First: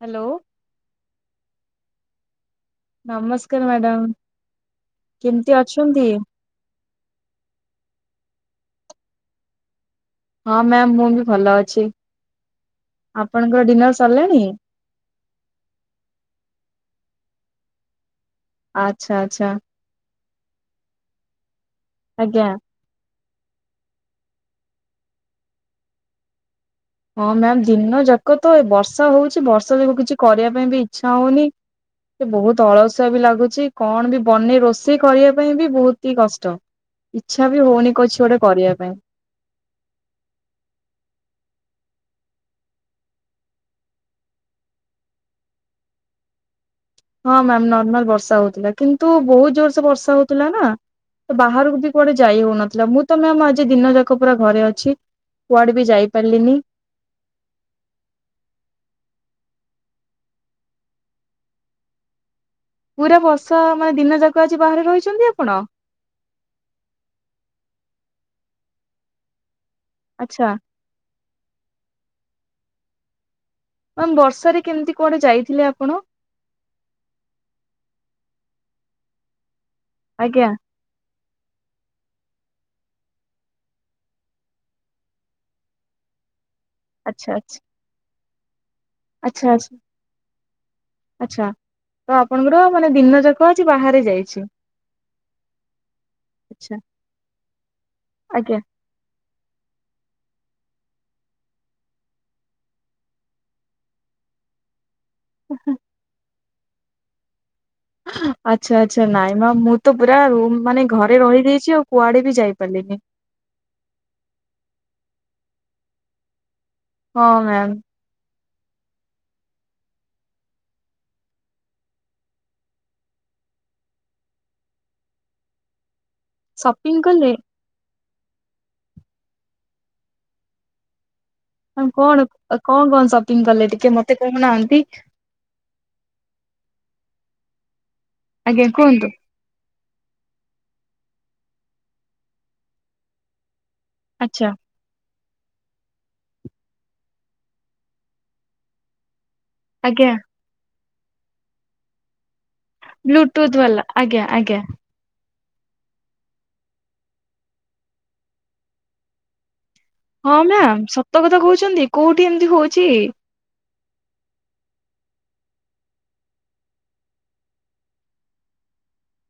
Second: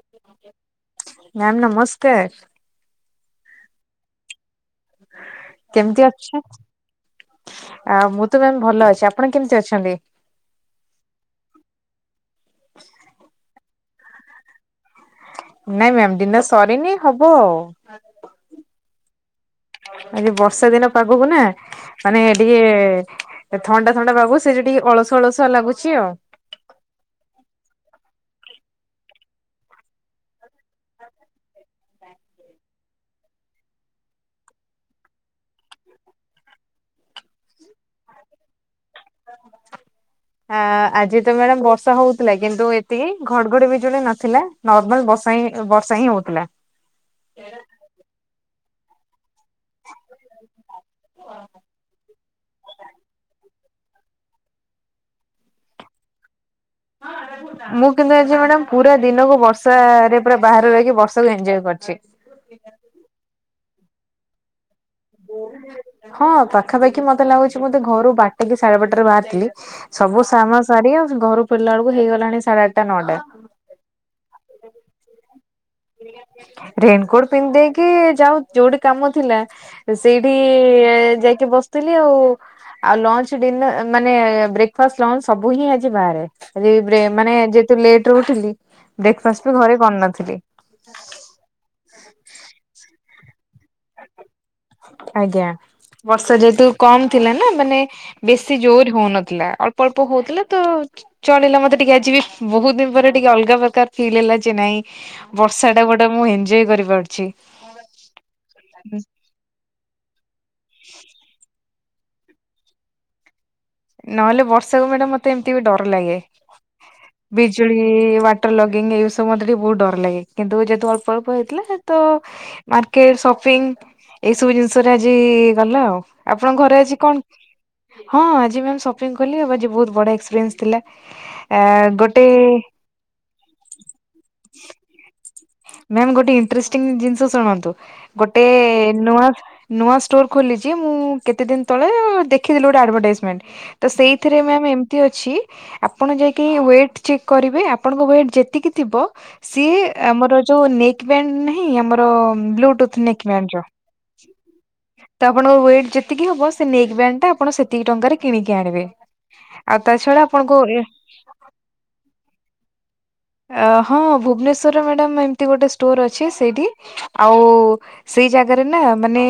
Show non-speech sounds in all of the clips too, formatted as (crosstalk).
Hello. Ma'am ନମସ୍କାର। ନମସ୍କାର madam. କେମିତି ଅଛନ୍ତି? ଆ ମୁଁ ତ କହିଲି ଭଲ ଅଛି। ଆପଣ କେମିତି ଅଛନ୍ତି? ହଁ ମ୍ୟାମ ମୁଁ ବି ଭଲ ଅଛି ଆପଣଙ୍କର ଡିନର୍ ସରିଲାଣି? ନାଇଁ ମ୍ୟାାମ ଡିନର ସରିନି ହବ ଆଉ। ଆଚ୍ଛା ଆଚ୍ଛା। ଆଜି ବର୍ଷା ଦିନ ପାଗକୁ ନା ମାନେ ଆଜ୍ଞା। ଟିକେ ଏ ଥଣ୍ଡା ଥଣ୍ଡା ପାଗକୁ ସେଇ ମୁଗଟିକେ ଅଳସୁ ଅଳସୁଆ ଲାଗୁଛି ଆଉ ହଁ ମ୍ୟାମ ଦିନ ଯାକ ତ ଏ ବର୍ଷା ହଉଛି ବର୍ଷା ଯୋଗୁ କିଛି କରିବା ପାଇଁ ବି ଇଚ୍ଛା ହଉନି। ସେ ବହୁତ ଅଳସୁଆ ବି ଲାଗୁଛି କଣ ବି ବନେଇ ରୋଷେଇ କରିବା ପାଇଁ ବି ବହୁତ ହି କଷ୍ଟ। ଇଚ୍ଛା ବି ହଉନି କଛି ଗୋଟେ କରିବା ପାଇଁ। (inaudible) ଆ ଆଜି ତ ମ୍ୟାଡାାମ ବର୍ଷା ହଉଥିଲା କିନ୍ତୁ ଏତିକି ଘଡଘଡି ବିଜୁଳି ନଥିଲା। ନର୍ମାଲ ବର୍ଷା ହିଁ ବର୍ଷା ହିଁ ହଉଥିଲା। ହଁ ମ୍ୟାାମ ନର୍ମାଲ ବର୍ଷା ହଉଥିଲା। କିନ୍ତୁ ବହୁତ ଜୋର ସେ ବର୍ଷା ହୋଉଥିଲା ନା ତ ବାହାରକୁ ବି କୁଆଡେ ଯାଇ ହଉନଥିଲା। ମୁଁ ତ ମ୍ୟାମ ଆ ଜି ଦିନ ଯାକ ପୁରା ଘରେ ଅଛି କୁଆଡେ ବି ଯାଇ ପାରିଲିନି। (unintelligible) ମୁଁ କିନ୍ତୁ ଆଜି ମ୍ୟାଡ଼ାମ ପୁରା ଦିନକୁ ବର୍ଷାରେ ପୁରା ବାହାରେ ରହିକି ବର୍ଷାକୁ ଏନଜୟ କରିଛି। ପୁରା ବର୍ଷା ମାନେ ଦିନ ଯାକ ଆଜି ବାହାରେ ରହିଛନ୍ତି ଆପଣ? ହଁ ପାଖାପାଖି ମତେ ଲାଗୁଛି ମତେ ଘରୁ ବାରଟା କି ସାଢେ ବାରଟା ରେ ବାହାରଥିଲି। ସବୁ ଆଚ୍ଛା ସାମ ସାରି ଆ ଘରୁ ଫରିଲା ବେଳକୁ ହେଇଗଲାଣି ସାଢେ ଆଠଟା ନଅଟା। ମାମ୍ ବର୍ଷାରେ କେମିତି କୁଆଡେ ଯାଇଥିଲେ ଆପଣ? ରେନକୋଟ ପିନ୍ଧିଦେଇକି ଯାଉ ଯୋଉଠି କାମ ଥିଲା। ସେଇଠି ଆଜ୍ଞା ଯାଇକି ବସ ଥିଲ ଆଉ। ଆ ଲଞ୍ଚ ଡିନର୍ ମାନେ ବ୍ରେକଫାଷ୍ଟ ଲଞ୍ଚ ସବୁ ହିଁ ଆଜି ବାହାରେ। ରି ବେ ଆଜି ଆଚ୍ଛା ମାନେ ଆଚ୍ଛା ଯେହେତୁ ଲେଟ୍ ରେ ଉଠିଲି ବ୍ରେକଫାଷ୍ଟ ଆଚ୍ଛା ବି ଆଚ୍ଛା ଘରେ କରିନଥିଲି। ଆଚ୍ଛା ତ ଆପଣଙ୍କର ମାନେ ଦିନ ଯାକ ଆଜି ବାହାରେ ଯାଇଛି। ଆଜ୍ଞା ବର୍ଷା ଯେହେତୁ ଆଚ୍ଛା କମ ଥିଲାନା ମାନେ ବେଶି ଆଜ୍ଞା ଜୋର ହଉନଥିଲା। ଅ ଳ୍ପ ଅଳ୍ପ ହୋଉଥିଲା ତ ଚଳିଲା ମତେ ଟିକେ ଆଜି ବି ବହୁତ ଦିନ ପରେ ଟିକେ ଅଲଗା ପ୍ରକାର ଫିଲ୍ ହେଲା ଯେ ନାଇଁ ବର୍ଷା ଟା ଗୋଟେ ମୁଁ ଏଞଜୟ କରିପାରୁଛି। ଆଚ୍ଛା ଆଚ୍ଛା ନାଇଁ ମାମ୍ ମୁଁତ ପୁରା ରୁମ ମାନେ ଘରେ ରହି ଯାଇଛି ଆଉ। କୁଆଡେ ବି ଯାଇ ପାରିଲିନି। ନହେଲେ ବର୍ଷାକୁ ମ୍ୟାଡ଼ାମ ମତେ ଏମିତି ବି ଡର ଲାଗେ। ହଁ ମ୍ୟାମ୍ ବିଜୁଳି ମା ଟର ଲଗିଙ୍ଗୀ ଏଇ ସବୁ ମୋତେ ଟିକେ ବହୁତ ଡ଼ର ଲାଗେ କିନ୍ତୁ ଯେହତୁ ଅଳ୍ପ ଅଳ୍ପ ହେଇଥିଲା ତ ମାର୍କେଟ ସପିଙ୍ଗ ଏଇ ସବୁ ଜିନିଷରେ ଆଜି ଇ ଇ ଇ ଗଲା ଆଉ। ଆପଣଙ୍କ ଘରେ ଆଜି ସପିଂ କଣ? କଲେ ହଁ ଆଜି ଆଜି ମ୍ୟାମ୍ ସପିଂ କଲି ଆଜି ବହୁତ ବଡ ଏକ୍ସପିରିଏନ୍ସ ଥିଲା। ଆ ମାମ୍ କଣ ଗୋଟେ କଣ କଣ ସପିଂ କଲେ ଟିକେ ମତେ କହୁନାହାନ୍ତି? ମ୍ୟାମ୍ ଗୋଟେ ଇନ୍ତ୍ରେଷ୍ଟିଙ୍ଗ ଜିନିଷ ଶୁଣନ୍ତୁ ଗୋଟେ ଏ ଆଜ୍ଞା ଏ କୁହନ୍ତୁ ନୂଆ ନୂଆ ଷ୍ଟୋର ଖୋଲିଚି ମୁଁ କେତେ ଦିନ ତଳେ ଦେଖିଥିଲି ଗୋଟେ ଆଡ଼ଭାଟାଇଜମେଣ୍ଟ ତ ସେଇଥିରେ ଆଚ୍ଛା ମ୍ୟାମ୍ ଏମତି ଅଛି ଆପଣ ଯାଇକି ୱେଟ ଚେକ୍ କରିବେ ଆପଣଙ୍କ ୱେଟ ଯେତିକି ଥିବ ସିଏ ଆଜ୍ଞା ଆମର ଯୋଉ ନେକ୍ ବ୍ୟାଣ୍ଡ ନାହିଁ ଆମର ବ୍ଲୁଟୁଥ ନେକ୍ ବ୍ୟାଣ୍ଡ ବ୍ଲୁଟୁଥ୍ ଯୋଉ ବାଲା ଆଜ୍ଞା ଆଜ୍ଞା। ତ ଆପଣଙ୍କ ୱେଟ୍ ଯେତିକି ହବ ସେ ନେକ୍ ବ୍ୟାଣ୍ଡ ଟା ଆପଣ ସେତିକି ଟଙ୍କାରେ କିଣିକି ଆଣିବେ। ଆଉ ତା ଛ ହଁ ମ୍ୟାମ୍ ସତ କଥା କହୁଚନ୍ତି କୋଉଠି ଏମିତି ହଉଛି? ଅ ହଁ ଭୁବନେଶ୍ୱର ରେ ମ୍ୟାଡ଼ାମ୍ ଏମତି ଗୋଟେ ଷ୍ଟୋର ଅଛି ସେଇଠି ଆଉ ଉ ଉ ଉ ସେଇ ଜାଗାରେ ନା ମାନେ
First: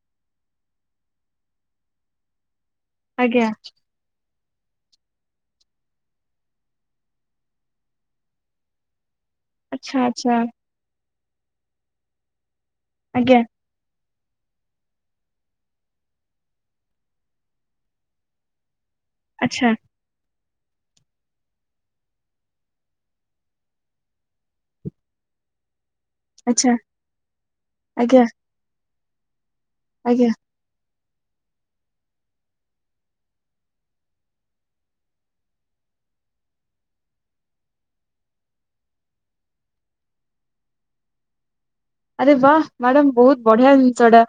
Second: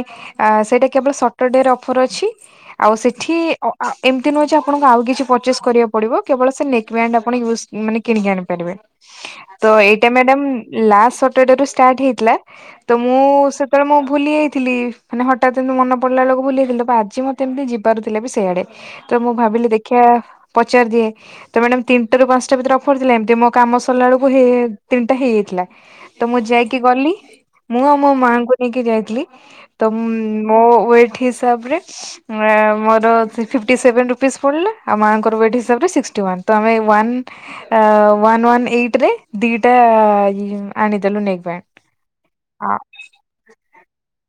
ଆ ଆ ସେଇଟା କେବଳ ସଟରଡେର ଅଫର ଅଛି। ଆଉ ସେଠି ଆଜ୍ଞା ଅ ଆ ଏମତି ନୁହେଁ ଯେ ଆପଣଙ୍କୁ ଆଉ କିଛି ପର୍ଚେସ୍ କରିବାକୁ ପଡ଼ିବ କେବଳ ସେ ନେକ୍ ବ୍ୟାଣ୍ଡ ଆପଣ ୟୁଜ୍ ମାନେ କିଣିକି ଆଣିପାରିବେ। ତ ଆଚ୍ଛା ଏଇଟା ଆଚ୍ଛା ମ୍ୟାଡାମ୍ ଲାଷ୍ଟ ସଟରଡେରୁ ଷ୍ଟାଟ୍ ହେଇଥିଲା ତ ମୁଁ ଉ ଆଜ୍ଞା ଉ ସେ ତେଳେ ମୁଁ ଭୁଲି ଯାଇଥିଲି ମାନେ ହଠାତ୍ ଏମତି ମନେ ପଡ଼ିଲା ବେଳକୁ ଭୁଲି ଯାଇଥିଲି ତ ପା ଆଜି ମତେ ଏମତି ଯିବାର ଥିଲା ବି ସେଆଡେ। ତ ମୁଁ ଭାବିଲି ଆଚ୍ଛା ଦେଖିଆ ପଚାର ଦିଏ ତ ମ୍ୟାଡାମ୍ ତିନିଟାରୁ ପାଞ୍ଚଟା ଭିତରେ ଅଫର ଥିଲା ଏମତି ମୋ କାମ ସରିଲା ବେଳକୁ ହେଏ ତିନଟା ହେଇଯାଇଥିଲା। ତ ମୁଁ ଆଚ୍ଛା ଯାଇକି ଗଲି ମୁଁ ଆଉ ମୋ ଆଜ୍ଞା ମାଙ୍କୁ ନେଇକି ଯାଇଥିଲି ତ ଆଜ୍ଞା ମୋ ୱେଟ୍ ହିସାବରେ ମୋର ଫିଫ୍ଟି ସେଭେନ୍ ରୁପିଜ୍ ପଡ଼ିଲା ଆଉ ମାଙ୍କର ୱେଟ୍ ହିସାବରେ ସିକ୍ସଟି ୱାନ୍ ତ ଆମେ one uh one one eighty ରେ ଦିଟା ଆଣିଦେଲୁ ନେକ୍ ବ୍ୟାଣ୍ଡ। ଆରେ ବା ମାଡ଼ାମ୍ ବହୁତ ବଢ଼ିଆ ଜିନିଷ ଟା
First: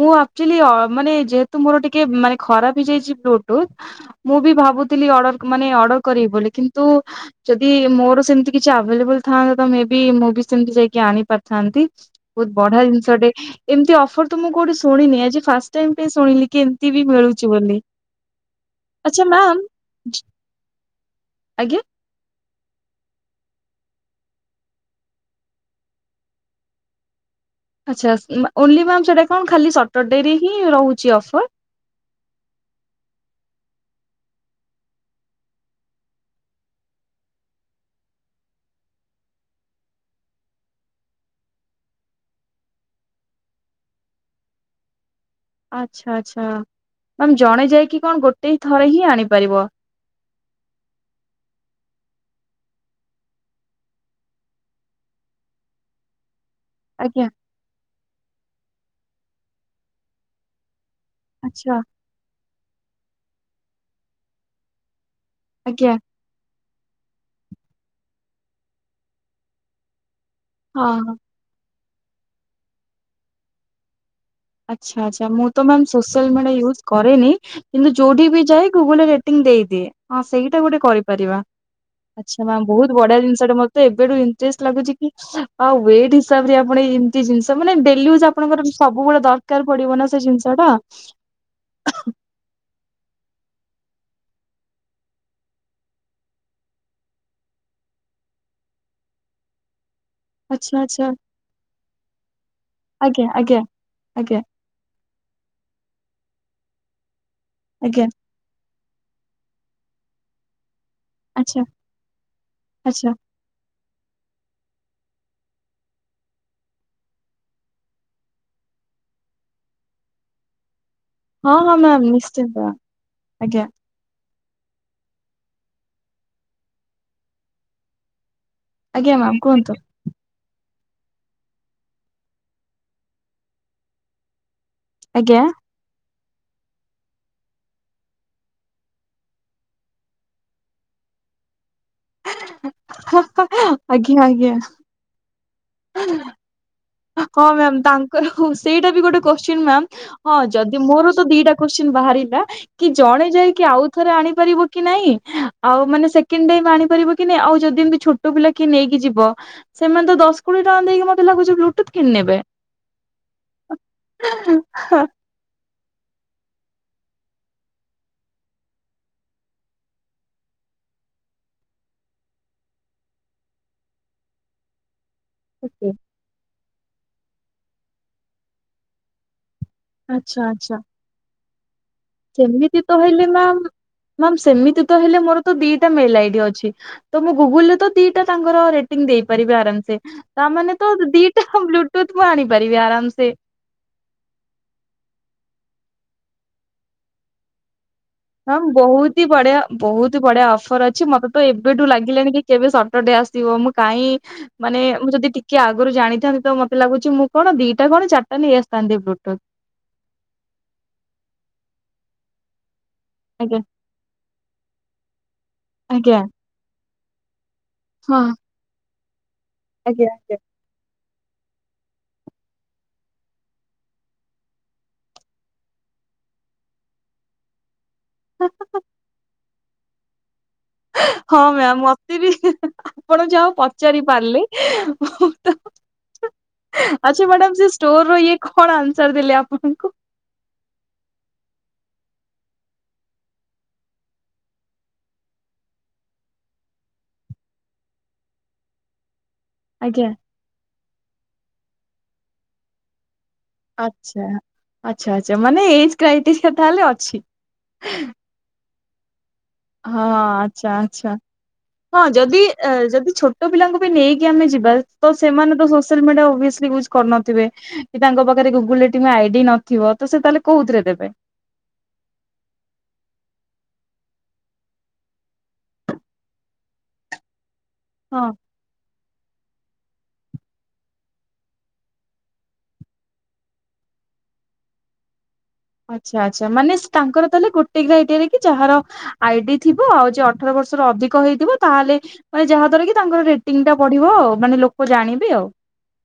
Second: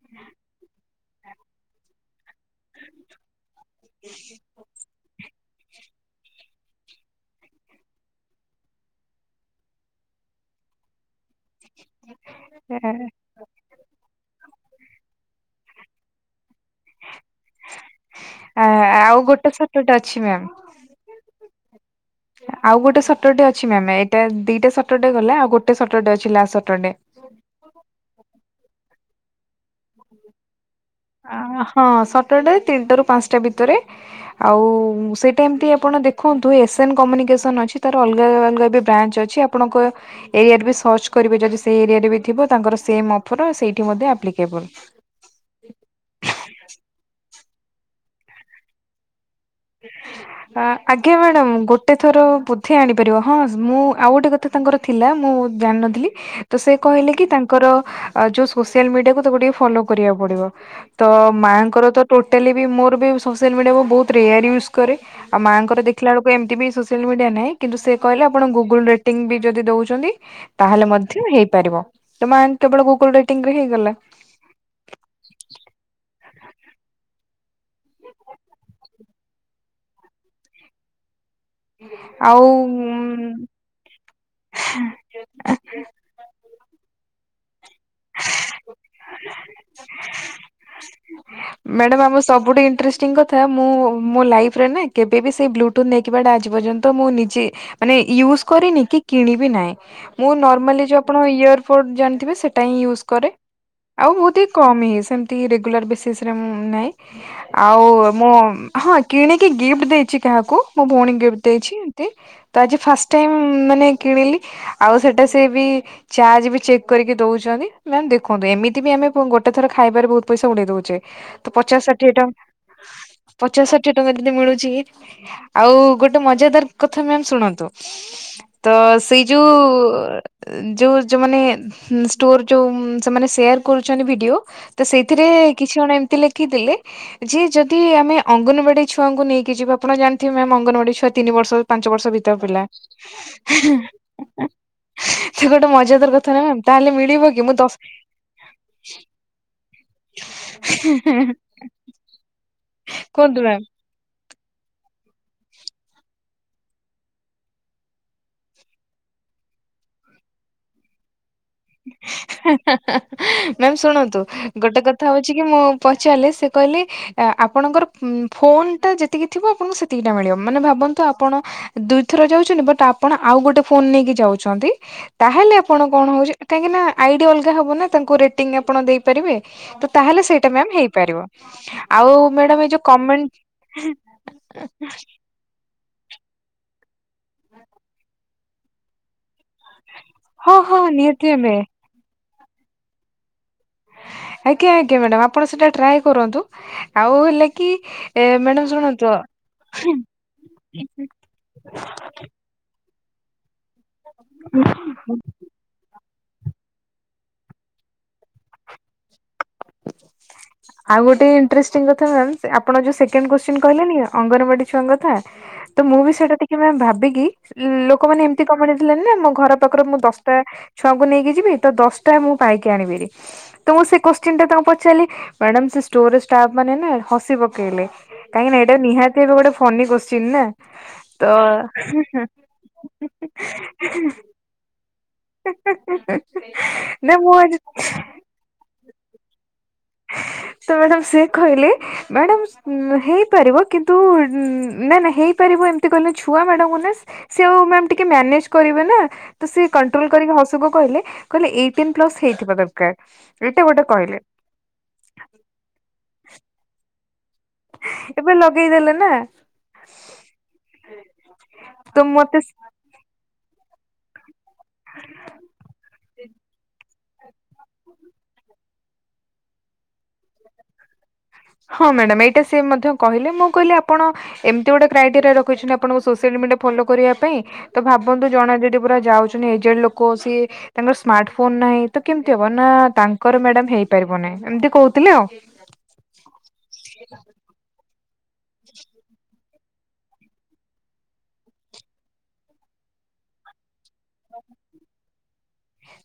ମୁଁ ଆକ୍ଚୁଆଲି ମାନେ ଯେହେତୁ ମୋର ଟିକେ ମାନେ ଖରାପ ହେଇଯାଇଚି ବ୍ଲୁ ଟୁଥ୍ ମୁଁ ବି ଭାବୁଥିଲି ଅର୍ଡର ମାନେ ଅର୍ଡର କରିବି ବୋଲି କିନ୍ତୁ ଯଦି ମୋର ସେମତି କିଛି ଆଭେଲେବୁଲ ଥାଆନ୍ତା ତ ମେ ବି ମୁଁ ବି ସେମତି ଯାଇକି ଆଣିପାର ଥାନ୍ତି ବହୁତ ବଢ଼ିଆ ଜିନିଷ ଟେ। ଟେ ଏମତି ଅଫର ତ ମୁଁ କୋଉଠି ଶୁଣିନି ଆଜି ଫାଷ୍ଟ ଟାଇମ୍ ପାଇଁ ଶୁଣିଲି କି ଏମତି ବି ମିଳୁଚି ବୋଲି। ଆଉ ଆଚ୍ଛା ଗୋଟେ ମାମ୍ ସଟରଡେ ଅଛି ମ୍ୟାମ୍। ଆଜ୍ଞା। ଆଉ ଗୋଟେ ସଟରଡେ ଅଛି ମ୍ୟାମ୍ ଏଇଟା ଦିଟା ସଟରଡେ ଗଲା ଆଉ ଗୋଟେ ସଟରଡେ ଅଛି ଲାଷ୍ଟ ସଟରଡେ। ଆଚ୍ଛା ଓନ୍ଲି ମାମ୍ ସେଟା କଣ ଖାଲି ସଟରଡେରେହିଁ ରହୁଚି ଆ ଅଫର୍? ହଁ ସଟରଡେ ତିନଟା ରୁ ପାଞ୍ଚଟା ଭିତରେ ଆଉ ଉ ଉ ସେଇଟା ଏମତି ଆପଣ ଦେଖନ୍ତୁ ଏସ ଏନ୍ କମ୍ୟୁନିକେସନ ଅଛି ତାର ଅଲଗା ଅଲଗା ଏବେ ବ୍ରାଞ୍ଚ ଅଛି ଆ ପଣଙ୍କ ଏ ଏରିଆରେ ବି ସର୍ଚ କରିବେ ଯଦି ସେ ଏରିଆରେ ବି ଥିବ ତାଙ୍କର ସେମ୍ ଅଫର ସେଇଠି ମଧ୍ୟ ଆପ୍ଲି କେବୁଲ୍। ଆଚ୍ଛା ଆଚ୍ଛା ମାମ୍ ଜଣେ ଯାଇକି କଣ ଗୋଟେ ହି ଥରେ ହିଁ ଆଣିପାରିବ? ଆ ଆଜ୍ଞା ମ୍ୟାଡାମ୍ ଗୋଟେ ଥର ବୋଧେ ଆଣିପାରିବ ହଁ ମୁଁ ଆଉ ଗୋଟେ କଥା ତ ତାଙ୍କର ଥିଲା ମୁଁ ଜାଣିନଥିଲି। ତ ସେ କହିଲେ କି ଆଜ୍ଞା ତାଙ୍କର ଯୋଉ ସୋସିଆଲ ମିଡିଆକୁ ତାକୁ ଟିକେ ଫଲୋ କରିବାକୁ ପଡ଼ିବ। ତ ଆଚ୍ଛା ମାଆଙ୍କର ତ ଟୋଟାଲେ ବି ମୋର ବି ସୋସିଆଲ ମିଡିଆ ବହୁ ବହୁତ ରେୟାର ୟୁଜ କରେ ଆଉ ମାଆଙ୍କର ଆଜ୍ଞା ଦେଖିଲା ବଳକୁ ଏମତି ବି ସୋସିଆଲ ମିଡିଆ ନାହିଁ, କିନ୍ତୁ ସେ କହିଲେ ଆପଣ ଗୁଗଲ ରେଟିଂ ବି ଯଦି ଦଉଛନ୍ତି ହଁ ତାହେଲେ ହଁ ମଧ୍ୟ ହେଇପାରିବ, ତ ମାନ କେବଳ ଗୁଗଲ ରେଟିଙ୍ଗ୍ ରେ ହେଇଗଲା। ଆଚ୍ଛା ଆଚ୍ଛା ମୁଁ ତ ମ୍ୟାମ୍ ସୋସିଆଲ ମିଡିଆ ୟୁଜ୍ କରେନି। କିନ୍ତୁ ଯୋଉଠି ବି ଯାଏ ଗୁଗୁଲରେ ରେଟିଙ୍ଗ ଦେଇଦିଏ। (unintelligible) ଆଚ୍ଛା ମ୍ୟାମ ବହୁତ ବଢିଆ ଆଉ ଜିନିଷ ଟା, ମତେ ଏବେଠୁ ଇଣ୍ଟରେଷ୍ଟ ଲାଗୁଛି କି ଆଉ ୱେଟ୍ ହିସାବରେ ଆପଣ ଏମିତି ଜିନିଷ ମାନେ ଡେଲି ୟୁଜ୍ ଆପଣଙ୍କର ସବୁବେଳେ ଦ କାର ପଡିବ ନା ସେ ଜିନିଷ ଟା। ମ୍ୟାଡାମ (unintelligible) ଆମ ସବୁଠୁ ଇଣ୍ଟରେଷ୍ଟିଙ୍ଗ କଥା ମୁଁ ମୋ ଲାଇଫ୍ ରେ ନା କେବେବିି ସେଇ ବ୍ଲୁଟୁଥ୍ ନେଇକିବାଟା ଆଜି ପର୍ଯ୍ୟନ୍ତ, ମୁଁ ନିଜେ ମାନେ ୟୁଜ କରିନି କି କିଣିବି ନାହିଁ। ମୁଁ ଆଚ୍ଛା ନର୍ମାଲି ଯୋଉ ଆଚ୍ଛା ଆପଣ ଇୟରଫୋଡ଼ ଜାଣିଥିବେ ସେଇଟା ହିଁ ୟୁଜ୍ ଆଜ୍ଞା କରେ। ଆଜ୍ଞା ଆଉ ଆଜ୍ଞା ବହୁତି କମ୍ ହିଁ ସେମିତି ରେଗୁଲାର ବେସିସ୍ ରେ ମୁଁ ନାହିଁ। ଆଜ୍ଞା ଆଉ ମୁ ହଁ କିଣିକି ଗିଫ୍ଟ ଦେଇଚି କାହାକୁ, ମୋ ଭଉଣୀ ଗିଫ୍ଟ ଆଚ୍ଛା ଦେଇଛି ଏମତି, ତ ଆଜି ଆଚ୍ଛା। ଫାଷ୍ଟ ଟାଇମ୍ ମାନେ କିଣିଲି, ଆଉ ସେଟା ସେ ବି ଚାର୍ଜ ବି ଚେକ୍ କରିକି ଦଉଛନ୍ତି। ମ୍ୟାମ ଦେଖନ୍ତୁ ଏମିତି ବି ଆମେ (unintelligible) ଗୋଟେ ଥର ଖାଇବାରେ ବହୁତ ପଇସା ଉଡେଇ ଦଉଛେ। ତ ହଁ ହଁ ପଚାଶ ମ୍ୟାମ୍ ଷାଠିଏ ଟ, ନିଶ୍ଚିନ୍ତ ଆଜ୍ଞା ପଚାଷା ଟଙ୍କା ଯଦି ମିଳୁଛି, ଆଉ ଗୋଟେ ମଜାଦାର କଥା ମ୍ୟାମ୍ ଶୁଣନ୍ତୁ? ତ ଆଜ୍ଞା ସେଇ ମ୍ୟାମ୍ ଯୋଉ କୁହନ୍ତୁ ଯୋଉ ଯୋଉ ମାନେ ଷ୍ଟୋର ଯୋଉ ସେମାନେ ସେୟାର କରୁଛନ୍ତି ଭିଡିଓ, ତ ସେଇଥିରେ ଆଜ୍ଞା। କିଛି ଜଣ ଏମିତି ଲେଖିଥିଲେ ଯିଏ ଯଦି ଆମେ ଅଙ୍ଗନବାଡି ଛୁଆଙ୍କୁ ନେଇକି ଯିବା, ଆପଣ ଜାଣିଥିବେ ମ୍ୟାମ ଅଙ୍ଗନବାଡି ଛୁଆ ତିନି ବର୍ଷ ପାଞ୍ଚ ବର୍ଷ ଭିତରେ ପିଲା। ଆଜ୍ଞା (unintelligible) ଆଜ୍ଞା ସେ ଗୋଟେ ମଜାଦାର କଥା ନା ମ୍ୟାମ୍ ତାହେଲେ ମିଳିବ କି ହଁ ମୁଁ ଦଶ ମ୍ୟାମ୍, ତାଙ୍କର ସେଇଟା ବି ଗୋଟେ କୋଶ୍ଚିନ୍ ମ୍ୟାମ୍। ହଁ ଯଦି ମୋର ତ ଦିଟା କୋଶ୍ଚିନ ବାହାରିଲା, କି ଜଣେ କୁହନ୍ତୁ ମ୍ୟାମ୍। ଯାଇକି ଆ ଆଉ ଥରେ ଆଣିପାରିବ କି ନାହିଁ, ଆଉ ମାନେ ସେକେଣ୍ଡ ଟାଇମ୍ ଆଣିପାରିବ କି ନାଇଁ, ଆଉ ଯଦି ଏମିତି ଛୁ (unintelligible) ପିଲା କିଏ ନେଇକି ଯିବ, ସେମାନେ ତ ଦଶ କୋଡିଏ ଟଙ୍କା ଦେଇକି ମତେ ଲାଗୁଚି ବ୍ଲୁ ମ୍ୟାମ୍ ଶୁଣନ୍ତୁ? ଗୋଟେ କଥା ହଉ ଚିକି ମୁଁ ପଚାରିଲି, ସେ କହିଲେ ଆ ଆପଣଙ୍କର ଫୋନ ଟା ଯେତିକି ଥିବ ଆପଣଙ୍କୁ ସେତିକି ଟା ମିଳିବ, ମାନେ ଭାବନ୍ତୁ ଆପଣ ଦୁଇଥର ଯାଉଛନ୍ତି ବଟ ଆପଣ ଆଉ ଗୋଟେ ଫୋନ ନେଇକି ଯାଉଛନ୍ତି। ତାହେଲେ ଆପଣ କଣ ହଉଛି, କାହିଁକି ନା ଆଇଡି ଅଲଗା ହବ ନା ତାଙ୍କୁ ରିଟିଂ ଆପଣ ଦେଇପାରିବେ। (unintelligible) ତାହେଲେ ଆଚ୍ଛା ସେଇଟା ମ୍ୟାମ୍ ଆଚ୍ଛା। ହେଇପାରିବ। ଆଉ ମ୍ୟାଡାମ ଏଇ ସେମିତି ଯୋଉ ତ ହେଲେ କମେଣ୍ଟ ମ୍ୟାମ୍, ମ୍ୟାମ୍ ସେମିତି ତ ହେଲେ ମୋର ଦିଟା ମେଲ ଆଇଡି ଅଛି, ତ ମୁଁ ଗୁଗୁଲରେ ତ ଦିଟା ତାଙ୍କର ରେଟିଂ ଦେଇପାରିବି ଆରାମସେ। ହଁ ତାମାନେ ହଁ ତ ନିହାତି ଦିଟା ଆମେ ବ୍ଲୁଟୁଥୁ ଆଣିପାରିବି ଆରାମସେ। ଆଜ୍ଞା ଆଜ୍ଞା ମ୍ୟାଡ଼ାମ ଆପଣ ସେଟା ଟ୍ରାଏ କରନ୍ତୁ, ଆଉ ହେଲା କି ଏ ମ୍ୟାଡାମ (unintelligible) ଶୁଣନ୍ତୁ ବୋହୁତି ବଢିଆ ବୋହୁତୁ ବଢିଆ ଅଫର ଅଛି, ମତେ ତ ଏବେଠୁ ଲାଗିଲାଣି କି କେବେ ସଟର ଡେ ଆସିବ ମୁଁ କାଇଁ, ମାନେ ମୁଁ ଯଦି ଟିକେ ଆଗରୁ ଜାଣିଥାନ୍ତି ତ ମତ ଲାଗୁଚି ମୁଁ କଣ ଦିଟା କଣ ଚାରଟା ନେଇଆସିଥାନ୍ତି ବ୍ଲୁଟୁଥ। ଆଉ ଗୋଟେ ଇଣ୍ଟଷ୍ଟିଂ କଥା ମ୍ୟାମ୍। ଆପଣ ଯୋଉ ସେକଣ୍ଡ କୋଶ୍ଚିନ୍ ଆଜ୍ଞା କହିଲେନି ଅଙ୍ଗନବାଡି ଛୁଆଙ୍କ କଥା, ତ ମୁଁ ବି ଆଜ୍ଞା ସେଇଟା ଟି ମ୍ୟାମ୍ ଭାବିକି ହଁ ଲୋକମାନେ ଏମିତି (unintelligible) ଥିଲେ ନା ମୋ ଘର ପାଖରୁ ମୁଁ ଆଜ୍ଞା ଦଶଟା ଆଜ୍ଞା ଛୁଆଙ୍କୁ ନେଇକି ଯିବି ତ ଦଶଟା ମୁଁ ପାଇକି ଆଣିବି (unintelligible) ତ ମୁଁ ସେ କୋଶ୍ଚିନ୍ ଟା ତାଙ୍କୁ ପ ଚାଲି, ମ୍ୟାଡାମ୍ ସେ ଷ୍ଟୋର ଷ୍ଟାପମାନେ ନା ହସି ପକେଇଲେ। କାହିଁକି ନା ଏଇଟା ନିହାତି ଏବେ ଗୋଟେ ଫନି କୋଶ୍ଚିନ୍ ନା। ତ ହଁ ମ୍ୟାମ୍ ମତେ ବି ଆପଣ ଯାହା ହଉ ପଚାରି ପାରିଲେ। ନା ଆଛା ମୁଁ ମ୍ୟାଡ଼ାମ ସେ ଆଜି ଷ୍ଟୋର ଇଏ କଣ ଆସ୍ନାର ଦେଲେ ଆପଣଙ୍କୁ। ତ ମ୍ୟାଡାମ ସିଏ କହିଲେ ମ୍ୟାଡାମ୍ ହେଇପାରିବ କିନ୍ତୁ ନା ନା ହେଇପାରିବ ଏମିତି କଲେ ଛୁଆ ମ୍ୟାଡାମ୍ ଙ୍କୁ ନା ସେ ଆଉ ମ୍ୟାମ୍ ଟିକେ ମ୍ୟାନେଜ କରିବେ ନା। ତ ସେ ଆଜ୍ଞା। କଣ୍ଟ୍ରୋଲ କରିକି ହସୁ କୁ କହିଲେ କହିଲେ ଏଇଟିନ୍ ପ୍ଲସ ହେଇଥିବା ଦରକାର ଏଇଟା ଗୋଟେ କହିଲେ। ଆଛା ଆଛା ମାନେ ଏଜ କ୍ରାଇଟିସ୍ କଥା ହେଲେ ଅଛି। ଏବେ ଲଗେଇଦେଲେ ନା। ହଁ ଆଛା ଆଛା ହଁ ତ ଯଦି ମତେ ଯଦି ଛୋଟ ତୋ ପିଲାଙ୍କୁ ବି ନେଇକି ଆମେ ଯିବା ତ ସେମାନେ ତ ସୋସିଆଲ ମିଡିଆ ଓବେଶ୍ଲି ୟୁଜ କରୁନଥିବେ। କି ତାଙ୍କ ପାଖରେ ଗୁଗୁଲ ରେ ଟ ଆଇଡି ନଥିବ ତ ସେ ତାହେଲେ କଉଥିରେ ଦେବେ। ହଁ ମ୍ୟାଡ଼ାମ ଏଇଟା ସେ ମଧ୍ୟ କହିଲେ ମୁଁ କହିଲି ଆପଣ ଏମିତି ଗୋଟେ କ୍ରାଇଟେରିଆ ରଖୁଛନ୍ତି ଆପଣଙ୍କୁ ସୋସିଆଲ ମିଡିଆ ଫଲୋ କରିବା ପାଇଁ। ତ ହଁ। ଭାବନ୍ତୁ ଜଣେ ଯଦି ପୁରା ଯାଉଛନ୍ତି ଏଜେଡ ଲୋକ ସିଏ ତାଙ୍କର ସ୍ମାର୍ଟ ଫୋନ ନାହିଁ ତ କେମିତି ହବ ନା ତାଙ୍କର ମ୍ୟାଡାମ ହେଇପାରିବ ନାହିଁ ଏମିତି କହୁଥିଲେ ଆଉ। ଆଛା ଆଛା ମାନେ ତାଙ୍କର ତାହେଲେ ଗୋଟେ ଏରେ କି ଯାହାର ଆଇଡି ଥିବ ଆଉ ଯ ଅଠର ବର୍ଷ ର ଅଧିକ ହେଇଥିବ ତାହେଲେ ମାନେ ଯାହା ଦ୍ଵାରା କି ତାଙ୍କର ରେଟିଙ୍ଗ ଟା ବଢିବ ଆଉ ମାନେ ଲୋକ ଜାଣିବେ ଆଉ।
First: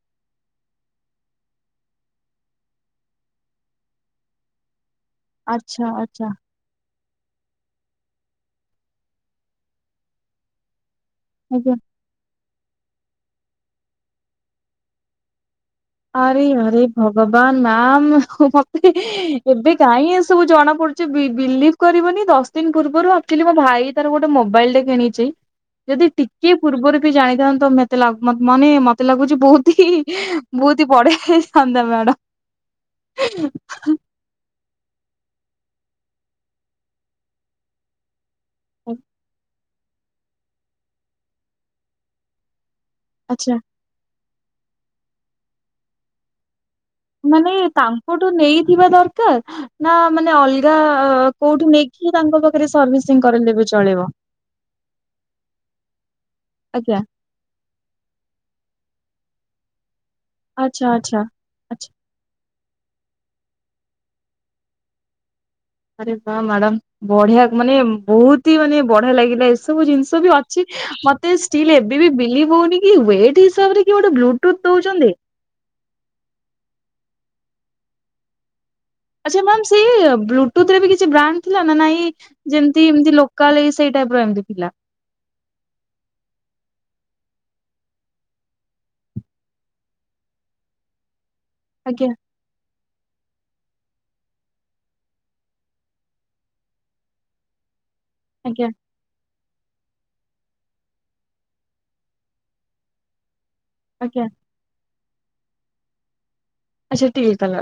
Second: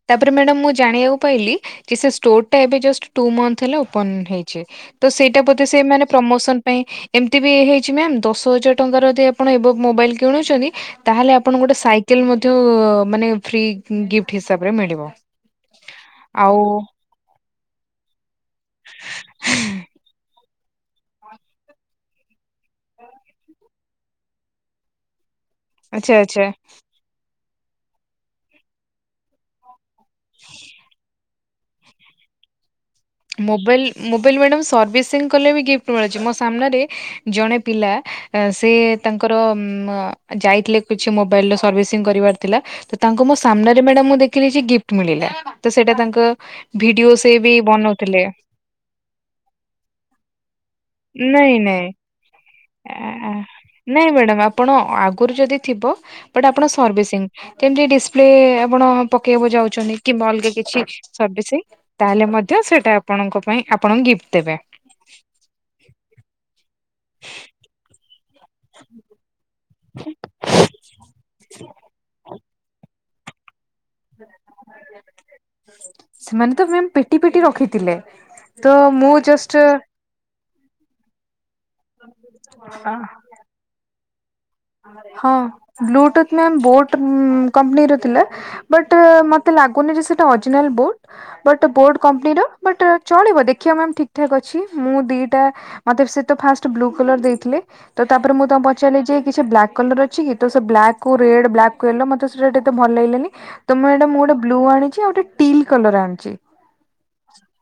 ତାପରେ ମ୍ୟାଡାମ ମୁଁ ଜାଣିବାକୁ ପାଇଲି କି ସେ ଷ୍ଟୋରଟା ଏବେ ଜଷ୍ଟ ଟୁ ମନ୍ଥ ହେଲା ଉପନ୍ ହେଇଛି ତ ସେଇଟା ବୋଧେ ଆଚ୍ଛା ସେମାନେ ଆଚ୍ଛା ପ୍ରମୋଷନ ପାଇଁ ଏମିତି ବି ହେଇଛି ନା ଦଶ ହଜାର ଟଙ୍କାର ଯଦି ଆପଣ ଏ ମୋବାଇଲ କିଣୁଛନ୍ତି ତାହେଲେ ଆପଣଙ୍କୁ ଆଜ୍ଞା। ଗୋଟେ ସାଇକେଲ ମଧ୍ୟ ମାନେ ଫ୍ରି ଗିଫ୍ଟ ହିସାବରେ ମିଳିବ। ଆରେ ଆଉ ଆରେ ଭଗବାନ ମ୍ୟାାମ ମତେ ଏବେ କାଇଁ ଏ ସବୁ ଜଣା ପଡୁଚି ବିଲ ବିଲିପ କରିବନି ଦଶ ଦିନ ପୂର୍ବରୁ ଆକଚାଲି ମୋ ଭାଇ ତାର ଗୋଟେ ମୋବାଇଲ ଟେ କିଣିଚି। ଯଦି ଆଚ୍ଛା ଆଚ୍ଛା ଟିକେ ପୂର୍ବରୁ ବି ଜାଣିଥାନ୍ତୁ ମତେ ମାନେ ମତେ ଲାଗୁଚି ବୋହୁତି ହି ବୋହୁତି ବଢିଆ ହୋଇଥାନ୍ତା ମ୍ୟାଡାମ୍। ମୋବାଇଲ ମୋ ମୁଁ କହିଲି ସର୍ଭିସିଙ୍ଗ କଲେ ବି ଗିପ୍ଟ ମିଳୁଚି ମୋ ସାମନାରେ ଜଣେ ପିଲା ସେ ତାଙ୍କର ଉ ଯାଇଥିଲେ କିଛି ମୋବାଇଲର ସର୍ଭିସିଂ କରିବାର ଥିଲା ତାଙ୍କ ମୋ ଆଚ୍ଛା ସାମ୍ନାରେ ମ୍ୟାଡାମ୍ ମୁଁ ଦେଖିଲି ଯେ ଗିଫ୍ଟ ମିଳିଲା ତ ସେଇଟା ତାଙ୍କ ଭିଡିଓ ସେ ବି ବନଉ କୋଉଠୁ ନେଇଥିବା ଦରକାର ନା ମାନେ ଅଲଗା ନାଇଁ କୋଉଠୁ ନାଇଁ ନେଇକି ତାଙ୍କ ପାଖ ନାଇଁ ମ୍ୟାଡ଼ାମ ଆପଣ ଆଗରୁ ଯଦି ଥିବ ବଟ୍ ଆପଣ ଆଜ୍ଞା ସର୍ଭି ତି ଡିପ୍ ଆପଣ ପକେଇବାକୁ ଯାଉଛନ୍ତି କିଲ। ଆଚ୍ଛା ଆଚ୍ଛା। ତାହେଲେ ମଧ୍ୟ, ସେଇଟା ଆପଣଙ୍କ ପାଇଁ ଆପଣଙ୍କୁ ଗିଫ୍ଟ ଦେବେ। ଆରେ ବା ମ୍ୟାଡାମ, ବଢିଆ ମାନେ ବହୁତ ହି ମାନେ ବଢିଆ ଲାଗିଲା ଏ ସବୁ ଜିନିଷ ବି ଅଛି, ମତେ ଷ୍ଟିଲ୍ ଏବେ ବି ବିଲିଭ କି ୱେ ହିସାବରେ କି ଗୋଟେ ବ୍ଲୁଟୁଥ ଦଉଛନ୍ତି। ସେମାନେ ତ ପେଟି ପେଟି ରଖିଥିଲେ। ତ ମୁଁ। ଆଛା ମ୍ୟାମ ସେ ଜଷ୍ଟ ବ୍ଲୁଟୁଥରେ ବି କିଛି ବ୍ରାଣ୍ଡ ଥିଲା, ନା ନାଇଁ ଯେମିତି ଏମତି କାଲି ସେଇ ଟାଇପ ର ଏମିତି ଥିଲା। ହଁ ବ୍ଲୁଟୁଥ ମ୍ୟାମ ବୋଟ କମ୍ପାନୀ ର ଥିଲା। ବଟ ମତେ ଲାଗୁନି ଯେ ସେଟା ଅରିଜିନାଲ ବଟ, ବୋଟ ବୋଟ ଆଜ୍ଞା କମ୍ପାନୀର। ବଟ୍ ଚଳିବ ଦେଖିବା ମ୍ୟାମ୍, ଠିକଠାକ୍ ଅଛି। ମୁଁ ଦିଟା ମତେ ସେ ତ ଫାଷ୍ଟ ବ୍ଲୁ କଲର ଦେଇଥିଲେ। ତ ତାପରେ ମୁଁ ତାଙ୍କୁ ଆଜ୍ଞା ପଚାରିଲି ଯେ କିଛି ବ୍ଲାକ୍ କଲର ଅଛି କି, ତ ସେ ବଲାକ୍ କୁ ରେଡ୍ ବ୍ଲାକ୍କୁ ୟଲୋ ମତ (unintelligible) ଭଲ ଲାଗିଲାନି। ତ (unintelligible) ମୁଁ ଆଜ୍ଞା ଗୋଟେ ବ୍ଲୁ ଆଣିଛି ଆଉ ଗୋଟେ ଟିଲ୍ କଲର ଆଣିଛି। ଆଛା ଟିଲ କଲର,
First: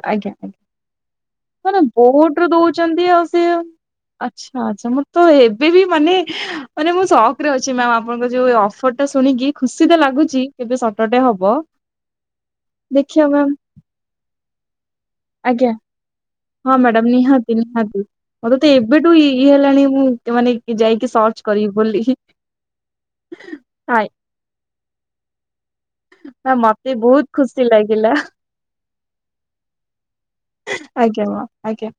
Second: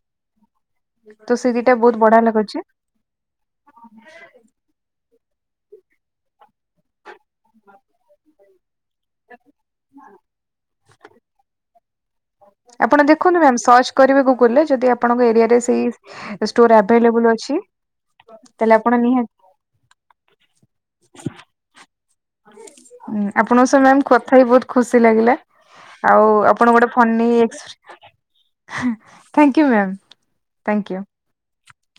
ତ ସେ ଦିଟା ଆଜ୍ଞା ବହୁତ (unintelligible) ବଢିଆ ବୋଟ ଲାଗୁଛି ଦଉଛନ୍ତି ଆଉ ସେ। ଆଛା। ଆଛା ମୁଁ ତ ଏବେ ବି ମାନେ, ମାନେ ମୁଁ ସକ ରେ ଅଛି ମ୍ୟାମ ଆପଣଙ୍କ ଯୋଉ ଅଫର ଟ ଶୁଣିକି ଖୁସି ତ ଲାଗୁଛି, କେବେ ସତଟେ ହବ ଆପଣ ଦେଖିବା ଦେଖନ୍ତୁ ମ୍ୟାମ୍ ମ୍ୟାମ ସର୍ଚ୍ଚ କରିବେ ଗୁଗଲରେ, ଯଦି ଆପଣଙ୍କ ଏରିଆରେ ଆଜ୍ଞା। ସେଇ ଷ୍ଟୋର ହଁ ମ୍ୟାଡ଼ାମ ଆଭେଲେବୁଲ ଅଛି ନିହାତି ନିହାତି। ମୋତେ ତ ତାହେଲେ ଆପଣ ଏବେଠୁ ନିହାତି ଇଏ ହେଲାଣି, ମୁଁ ମାନେ ଯାଇକି ସର୍ଚ୍ଚ କରିବି ବୋଲି। ହଁ ଆପଣଙ୍କ ସ ମ୍ୟାମ ହାଏ, କଥା ହେଇ ବହୁତ ଖୁସି ଲାଗିଲା, ଆଉ ନା ଆପଣ ଗୋଟେ ମତେ ଫ ବହୁତ ଖୁସି ଲାଗିଲା (unintelligible) ଥ୍ୟାଙ୍କୟୁ ମାମ୍ ଥ୍ୟାଙ୍କୟୁ। (unintelligible) ଆଜ୍ଞା।